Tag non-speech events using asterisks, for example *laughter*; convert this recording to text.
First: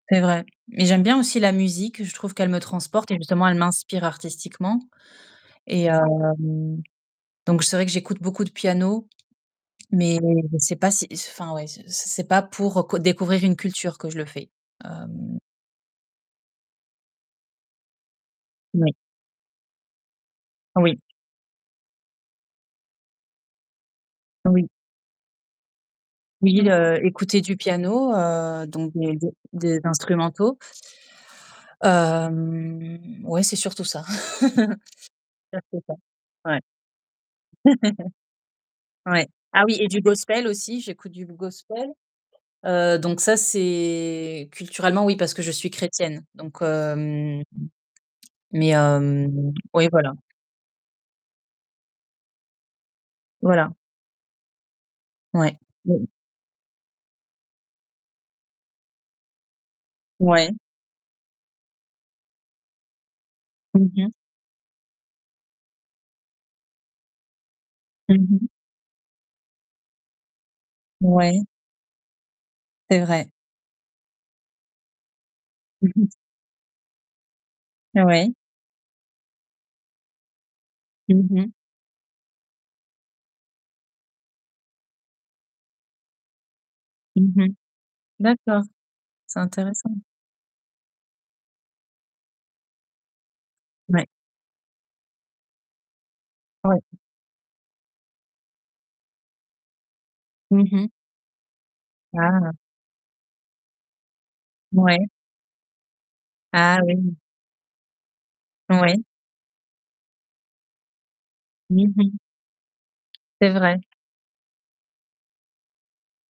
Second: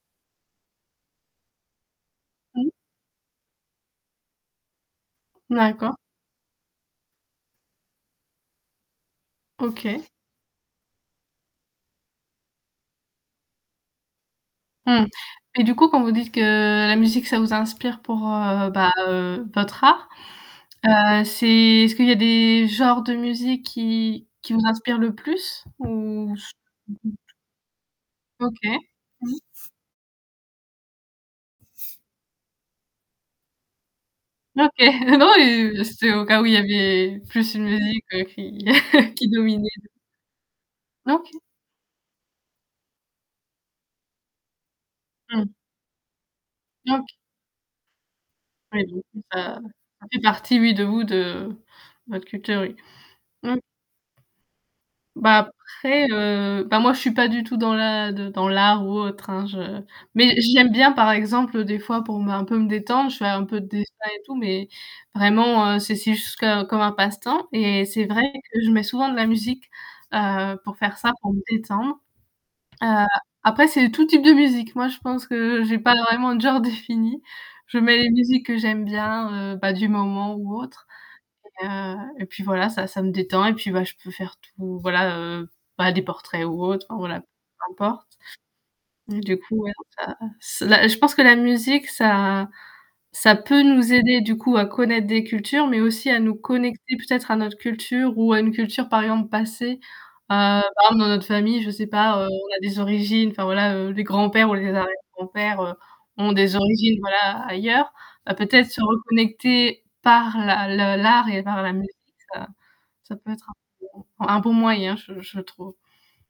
C'est vrai. Mais j'aime bien aussi la musique, je trouve qu'elle me Mmh. transporte et justement elle m'inspire artistiquement. Et D'accord. hem, donc c'est vrai que j'écoute beaucoup de piano, OK. mais c'est pas si il se enfin ouais, ce ce c'est pas pour, heu, co découvrir une culture que je le fais. Mmh. Hem Et du coup quand vous dites que la musique ça vous inspire pour heu, bah oui. heu, votre art, Oui. heu, c'est est-ce qu'il y a des genres de musique qui qui vous Oui. inspirent le plus? ou ce Oui, heu, écouter du piano, OK. heu, donc des des Mmh. des instrumentaux Hem, ouais, c'est surtout ça. OK. *chuckles* Non, Ça c'est heu, ça c'est au cas où il y ouais. avait plus une musique heu, qui *chuckles* *chuckles* qui Ouais. Ah dominait oui, de et du gospel aussi, j'écoute du OK. gospel. Heu, donc ça c'est culturellement oui, parce que je Mmh. suis chrétienne. Donc, OK. hem mais Ouais du coup hem, ça oui, ça voilà! fait partie oui de vous de de votre culture, oui. Mmh. Voilà. Bah Ouais. Mmh mh. après, heu, bah moi je suis pas du tout dans la de dans l'art ou autre hein, je mais Ouais. j'y aime bien par exemple des fois pour me un peu me détendre, je fais un peu de Mmh dessin mh. et tout. Mais, vraiment heu c'est si juste co comme un passe-temps et c'est Mmh vrai mh. que je mets souvent de la musique, heu, pour faire ça, pour me Ouais. détendre. C'est Heu, vrai. après c'est tout type de musique. Moi je pense que j'ai Mmh pas mh. vraiment de genre défini. Je mets les Oui. musiques que j'aime bien, heu, bah du moment ou autre. Mmh mh. Et heu, et puis voilà ça ça me détend et puis bah, je peux faire tout voilà heu, bah des portraits ou autre enfin voilà, peu Mmh mh. importe. D'accord, Et c'est du coup, ouais intéressant. ça ce la je pense que la musique ça ça peut nous Ouais. aider du coup à connaître des cultures, mais aussi à nous Ouais. connecter peut-être à notre culture ou à une culture par exemple passée. Heu, par Mmh mh. exemple dans notre famille, je sais pas, heu, Ah! on a des origines, enfin voilà heu, les grands-pères ou les arrières Ouais. grands-pères heu, ont des Ah origines oui! voilà, ailleurs. Heu, peut-être se Oui. reconnecter par la le l'art et par la Mmh musique mh. heu ça ça peut être C'est un vrai. bon un bon moyen, je je trouve.